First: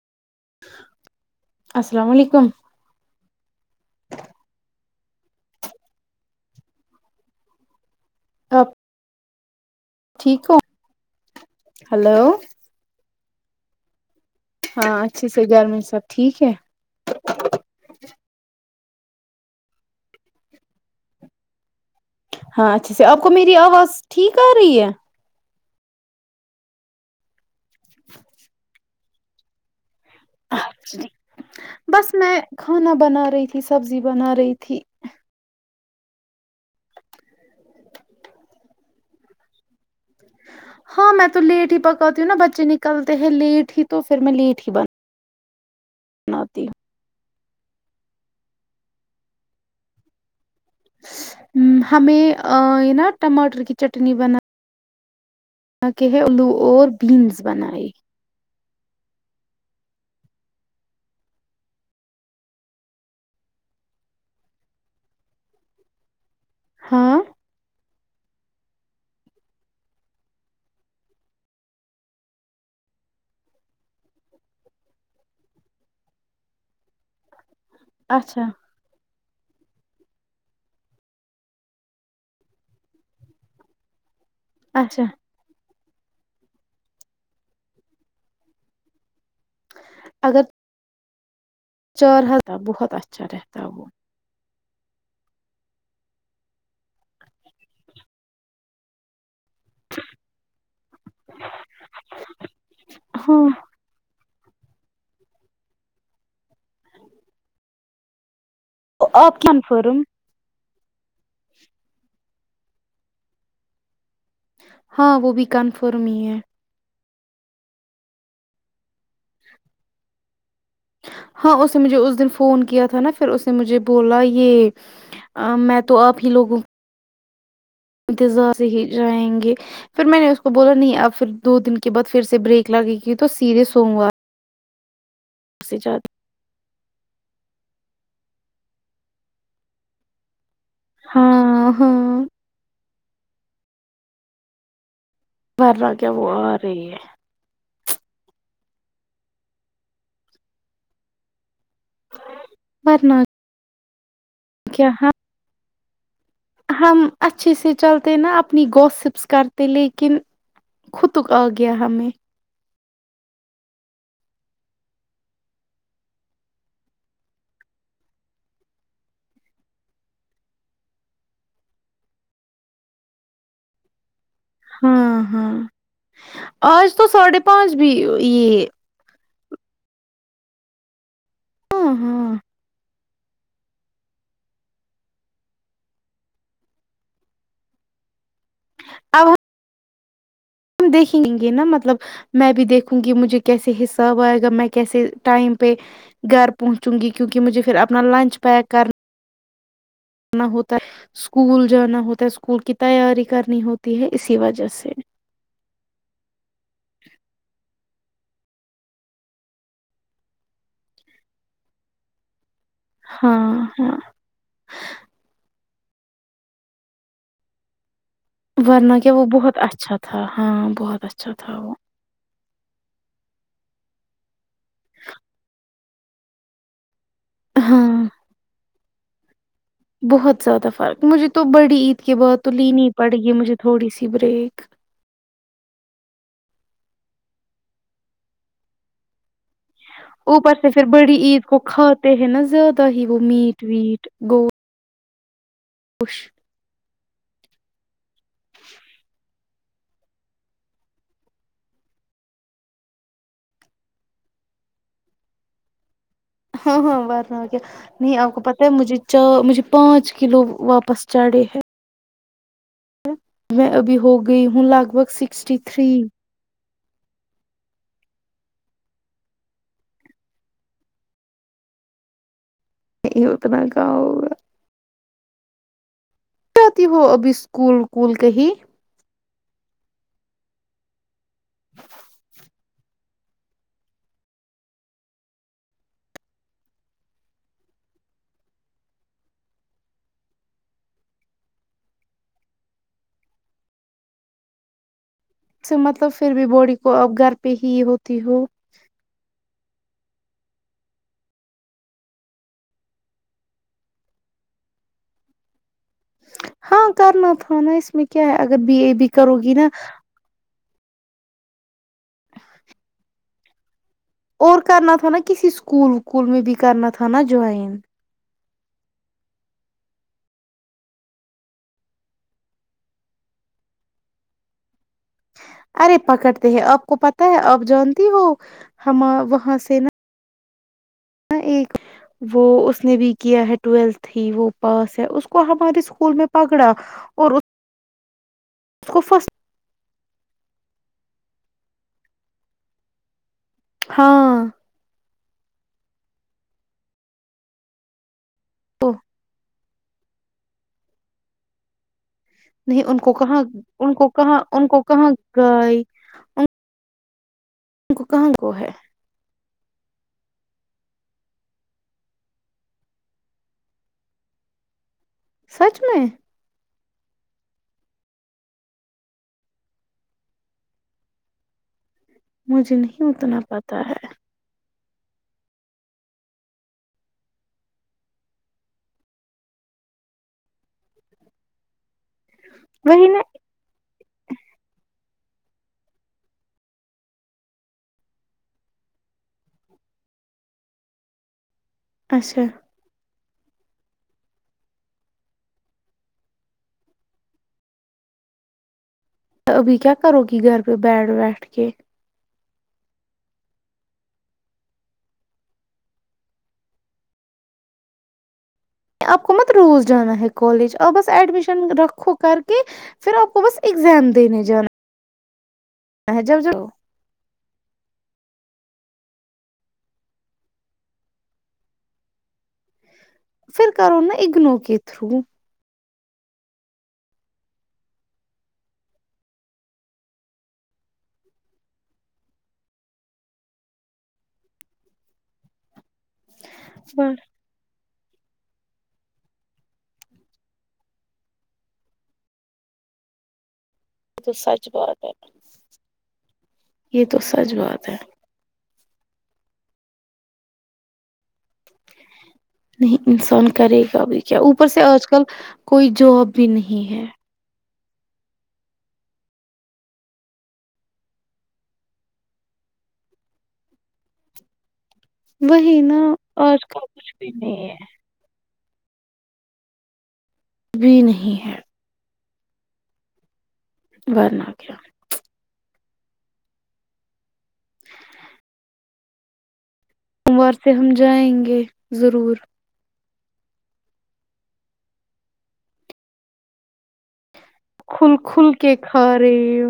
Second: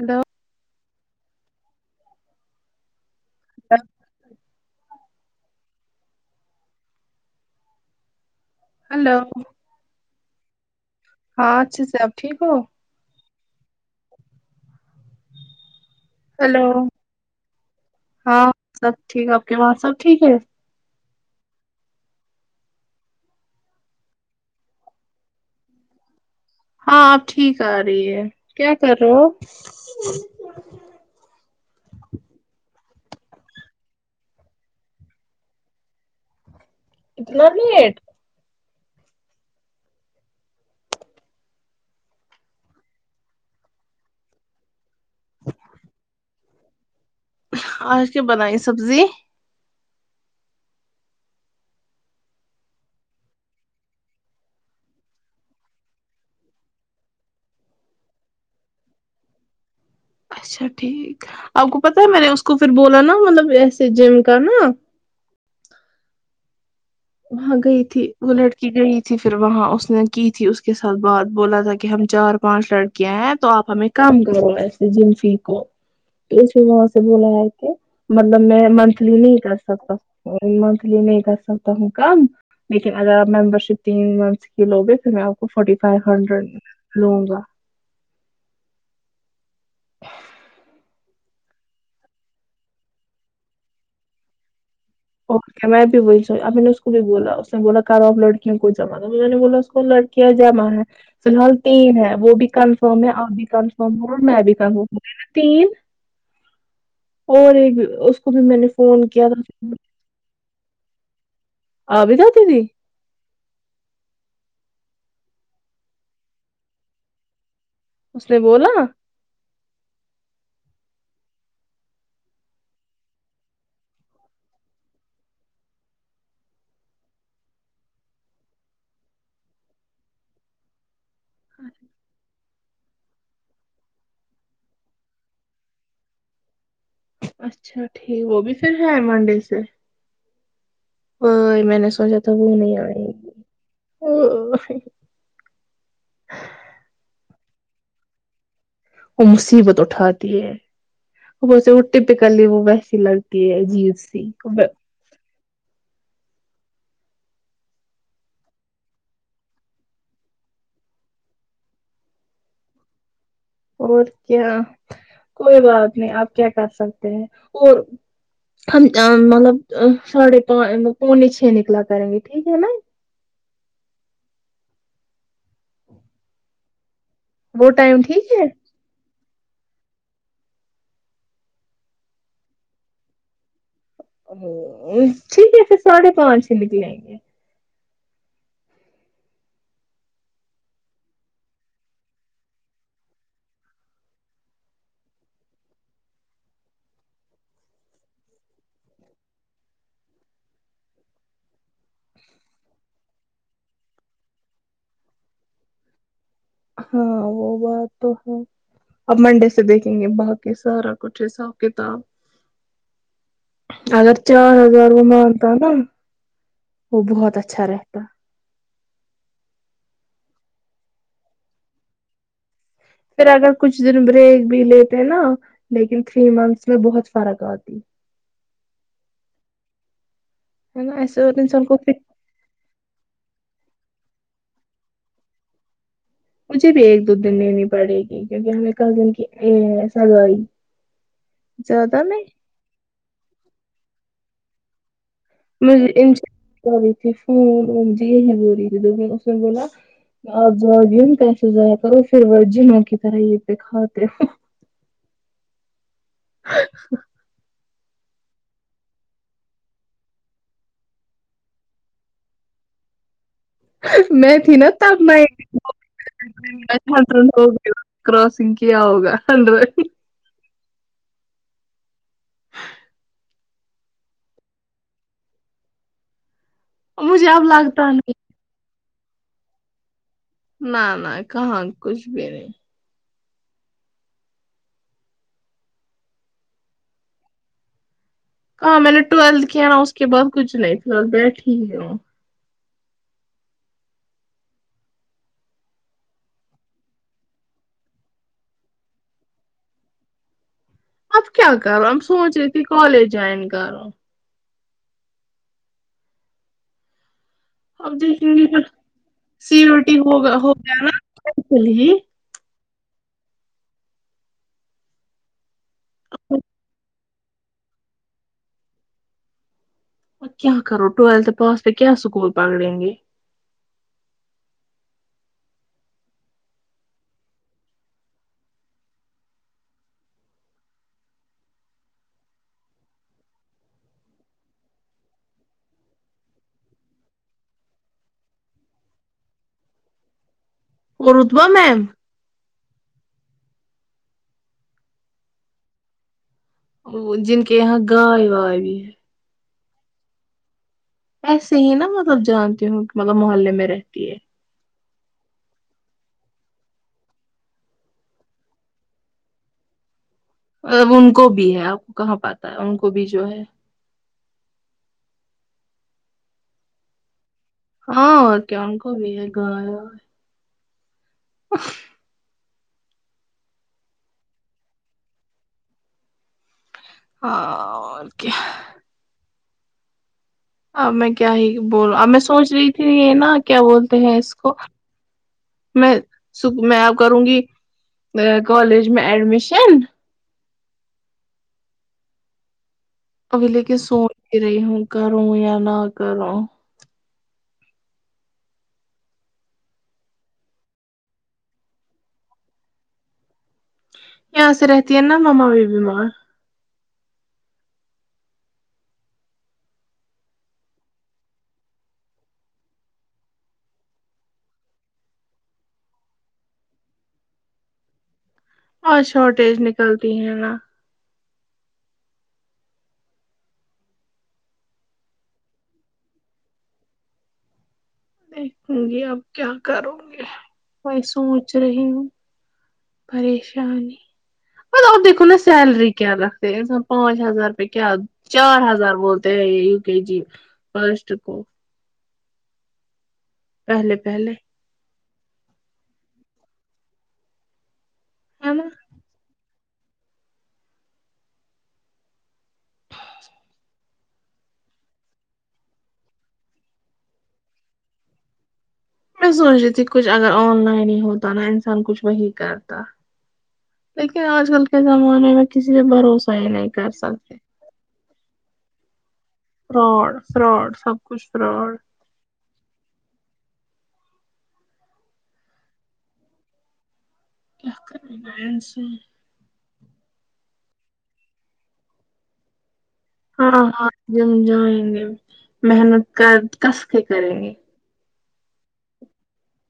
Hello السلام علیکم ہ آپ ہلو ٹھیک ہو ہاں اچھا صاحب ہلو ٹھیک ہو ہاں اچھی سے گرمی سب ٹھیک ہے ہلو ہاں سب ٹھیک آپ کے وہاں سب ٹھیک ہے ہاں اچھا سے آپ کو میری آواز ٹھیک آ رہی ہے ہاں آپ ٹھیک آ رہی ہے کیا کر رہے ہو بس میں کھانا بنا رہی تھی سبزی بنا رہی تھی اتنا رٹ ہاں میں تو لیٹ ہی پکڑاتی ہوں نا بچے نکلتے ہیں لیٹ ہی تو پھر میں لیٹ ہی بنا ہ بنتی آج کی بنائی سبزی ہمیں یہ نا ٹماٹر کی چٹنی بن کہ ہے الو اور بینس بنائے اچھا ٹھیک آپ کو پتا ہے میں نے اس کو پھر بولا نا مطلب ایسے جم کا نا ہاں وہاں گئی تھی وہ لڑکی گئی تھی پھر وہاں اس نے کی تھی اس کے ساتھ بات بولا تھا کہ ہم چار پانچ لڑکیاں ہیں تو آپ ہمیں کام کرو ای جنفی کو تو اس وہاں سے بولا ہے مطلب اچھا میں منتھلی نہیں تو مت نہیں س ہوں کم لیکن اگر ممبر شپ ت کلوے اچھا پھر میں آپ کو فورٹی فائیو ہنڈریڈ لوں گا اگر چارہ تھاا بہت اچھا رہتا وہ اور میں بھی بول اب نے اس کو بھی بولا اس نے بولا کرو آپ لڑکیوں کوئی جما بلاو اس کو لڑکیاں جمع ہے فی الحال تین ہے وہ بھی کنفرم ہے آپ بھی ہاں کنفرم ہے اور میں بھی تین اور ایک اس کو بھی میں نے فون کیا تھا آپ کنفرم آب د دی نہیں ہاں وہ بھی کنفرم ہی ہے اس نے بولا ہاں اس نے مجھے اس دن فون کیا تھا نا پھر اس نے مجھے بولا یہ میں تو آپ ہی لوگوں انتظار سے ہی جائیں گے پھر میں نے اس کو بولا نہیں اب پھر دو دن کے بعد پھر سے بریک لگی کی تو سیدھے سوموار سے زیادہ اچھا ٹھیک وہ بھی پھر ہے منڈے سے وہ ہاں میں نے سوچا ہاں تھا وہ نہیں آئے گی او [unintelligible] ورنہ کیا وہ آ رہی ہے وہ مصیبت اٹھاتی ہے وہے ٹپیکلی وہ ویسی ورنہ لگتی ہے جیز خی [inaudible] کیا ہم ہم اچھی طرح چلتے اور اپنا ہوم ورک کرتے لیکن ہمیں خود اس کا پتہ چلا۔ اور اگر کوئی مسئلہ نہ ہو تو آپ کیا کر سکتے ہیں؟ وہ وہ وہ ٹائم ٹھیک ہے [unintelligible] [unintelligible] ٹھیک ہے پھر سادہ پانچ نکلیں گے۔ [unintelligible] ہم دیکھیں گے، یعنی میں یہ بھی دیکھوں گا کہ مجھے اکاؤنٹ کیسے ملے گا، میں وقت پر گھر کیسے پہنچوں گا کیونکہ مجھے اپنا لنچ پیک کرنا ہے۔ آئی ایس آئی کی وجہ سے سکول جا کر سکول کی تیاری کرنی پڑتی ہے۔ [unintelligible] ہم پیر سے تاریخ کی پوری کتاب دیکھیں ہاں گے۔ ہاں [unintelligible] وہ بہت اچھا ہوتا ورنہ کیا، وہ بہت اچھا، بہت اچھا تھا۔ [unintelligible] [unintelligible] لیکن تین ماہ میں بہت کچھ مختلف ہاں ہے نا ایسے اور انسان بڑی کو پھر عید کے بعد لینا پڑے گا، تھوڑی دیر بعد لینا پڑے گا۔ [unintelligible] مجھے بھی ایک دو دن لینی پڑے گی کیوکہ ہمیں کال دن گی۔۔ اوپر سے پھر بڑی عید کو زیادہ کھاتے میں ہیں نہ زیادہ ہی وہ میٹ ویٹ۔ [unintelligible] [unintelligible] [unintelligible] [unintelligible] بولا گوشت کہ اپ زیادہ ہی پیسے خرچ کرتے ہو پھر جنوں کی طرح کھاتے ہو ہاں ہاں ورنہ کیا نہیں آپ کو پتہ ہے مجھے چا مجھے پانچ کلو واپس جا رہے ہیں میں ابھی ہو میں گئی تھی ہوں نا لگ تب بھگ میں سیکثٹی تھری کراسنگ کیا ہوگا ہنڈراڈ [unintelligible] نہیں اتنا کہاں ہوگا۔ جاتی ہو مجھے ابھی اب سکول لگتا وکول نہیں کہی [unintelligible] کہاں کچھ بھی نہیں ہاں میں نے ٹویلتھ کیا نا اس کے بعد کچھ نہیں فیلحال بیٹھی ہی ہوں سے مطلب پھر بھی باڈی کو اب گھر پہ ہی ہوتی ہو اب کیا کرو اب سوچ رہے تھی کالج جوائن کرو ہاں کرنا تھا نا اس اب میں کیا دیکھیں ہے گے اگر پھر بی اے بی کرو گی نا جی [unintelligible] [inaudible] اور کرنا تھا نا کسی سکو کول کول میں بھی کرنا تھناجائین ا کیا کرو ٹویلتھ پاس پہ کیا اسکول پکڑیں گے ارے پکڑتے ہیں آپ کو پتہ ہے آپ جانتی وہ ہم وہاں سے نا ایک وہ اس نے بھی کیا ہے ٹویل ہی وہ پاس ہے اس کو ہمارے اسکول میں پکڑا اور اس کو فسٹ اور رتبہ میم ہاں جن کے یہاں گائے واے بھی ہے تو ایسے ہی نا مہ نہیں ان کو کہاں ان کو ہے کہاں ان کو کہاں گائے ان کو کہاں کو ہے اب ان کو بھی ہے آپ کو کہاں پاتا ہے ان کو بھی جو ہے سچ میں ہاں اور کیا ان کو بھی ہے گ ا [inaudible] [unintelligible] مجھے نہیں اتنا پتا ہے ہک ا میں کیا ہی بول میں سوچ رہی تھی یہ نا کیا بولتے ہیں اس کو میں صب میں کروں گی کالج میں ایڈمیشن اچھا ابھی لے کے سوچ ہی رہی ہوں کروں یا نہ کروں ابھی کیا کرو گی گھر پہ بیٹھ بیٹھ کے یہاں سے رہتی ہے نا مما بھی بیمار آپ کو مت روز جانا ہے کالج اور بس ایڈمیشن رکھو کر کے پھر آپ کو بس اگزام دینے جانا جب ج اور شارٹیج نکلتی ہیں نا پھر کرو نا اگنو کے تھرو دیکھوں گی اب کیا کروں گی میں سوچ رہی ہوں پریشانی م اب دیکھو نا سیلری کیا رکھتے انسان پانچ ہزار روپ کیا چار ہزار بولتے ہیں یہ یو کے جی فرسٹ کو پہلے وہ پہلے تو سچ بہت ہے یہ تو سچ بات ہے ہے نا نہیں انسان کرے گا ابھی کیا اوپر سے آج کل کوئی جاب بھی نہیں ہے میں سوچ رہی تھی کچھ اگر آن لائن ہی ہوتا نا انسان کچھ وہی کرتا لیکن آج کل کے زمانے میں کسی وہی پ نا بھروسہ ہی آج نہیں کل کر کچھ بھی سکتے نہیں رڑ فراڈ ہے سب بھی کچھ نہیں ہے فراڈ ورنہ کیا کیا کرن سو سوموار سے ہم جائیں گے ضرور ہاں ہاں جم جائیں گے محنت کر کس کے کریں گے کھل کھل کے کھاارے ہ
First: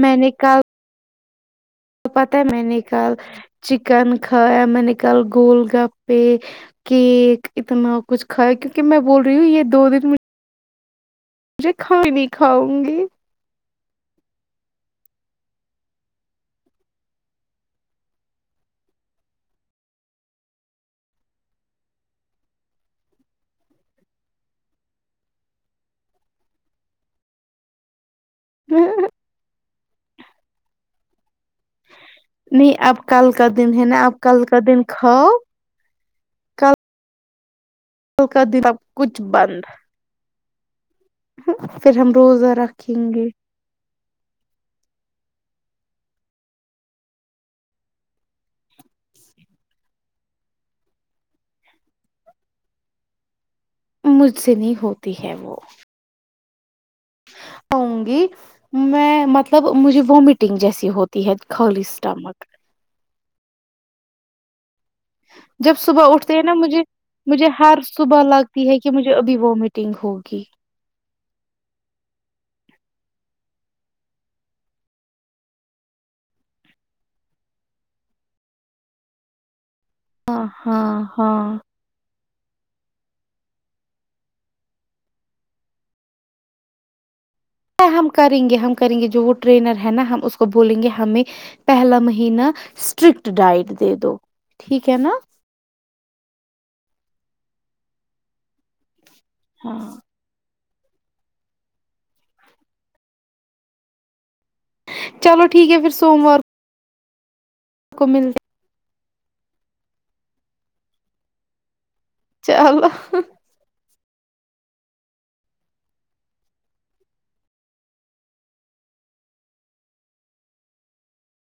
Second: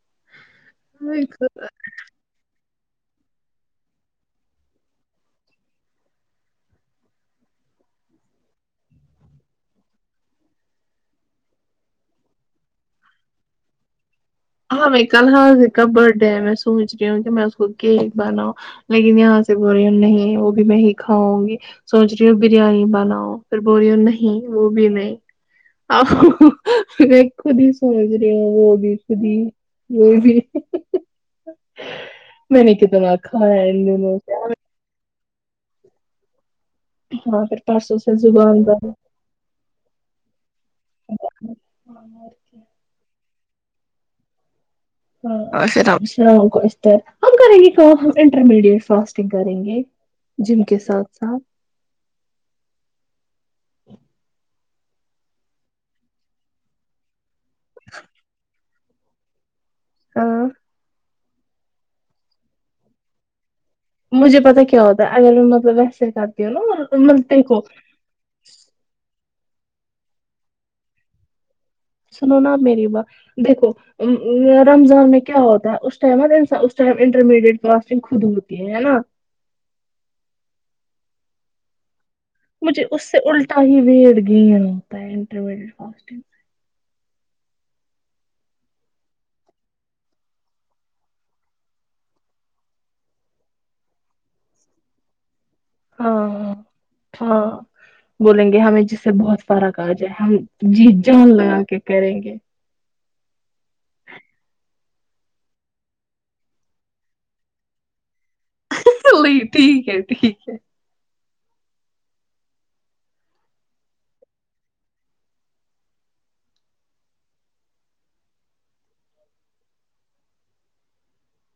میں نے کہ [inaudible] پت ہے میں نے کل چکن کھایا میں نے کل گول گپے کیک اتنا کچھ کھایا کیونکہ میں بول رہی ہوں یہ دو دن میں مجھے کھائی نہیں کھاؤں گی ہاں میں کل حضر کا برھ ڈے ہے میں سوچ رہی ہوں کہ میں اس کو کیک بناؤ لیکن یہاں سے بوریون نہیں ہے وہ بھی میں ہی کھاؤں گی سوچ رہی ہوں بریانی بناؤ پھر بوری نہیں وہ بھی نہیں خود ہی سو ہوگی یہ بھی میں نہیں نے آپ کتنا کل کا کھایا دن ہے ان نا دنوں آپ سے کل کا دن کھاؤ کم ہاں پھر پرسوں سے ل کا دن زبان اب بند کچھ بند پھر ہم روزہ رکھیں گے ل اللام ہم کریں گے کام ہم انٹرمیڈیٹ فاسٹنگ کریں گے جم کے ساتھ ساتھ مجھ سے نہیں ہوتی ہے وہ ا گی [inaudible] میں مطلب مجھے ہاں وامٹنگ جیسی ہوتی تیحت خلیی اسٹمک مجھے پتا کیا ہوتا ہے اگر میں جب مطلب ویسے صبح اٹھتے ہیں کرتی ہوں نا مجھے مطلب مجھے دیکھو ہر صبح لگتی ہے کہ مجھے ابھی وامٹنگ ہوگی دیکو رمضان میں کیا ہوتا ہے اس ٹائم ہے ان اس ٹائم انٹرمیڈیٹ فاسٹنگ خود ہوتی ہے نا ہاں ہاں ہاں مجھے اس سے الٹا ہی ویٹ گین ہوتا ہے انٹرمیڈیٹ فاسٹنگ سے ہم کریں گے ہم کریں گے جو وہ ٹرینر ہے نا ہم اس کو بولیں گے ہمیں پہلا مہینہ اسٹرکٹ ڈائٹ دے دو ٹھیک ہے نا سے۔ ہاں ہاں بولیں گے ہمیں جس سے بہت فارا ہاں کاج ہے ہم جی جان لگا کے کریں گے چلو ٹھیک ہے پھر سووموار کو ملتا لی ٹھیک ہے ٹھیک ہے چلو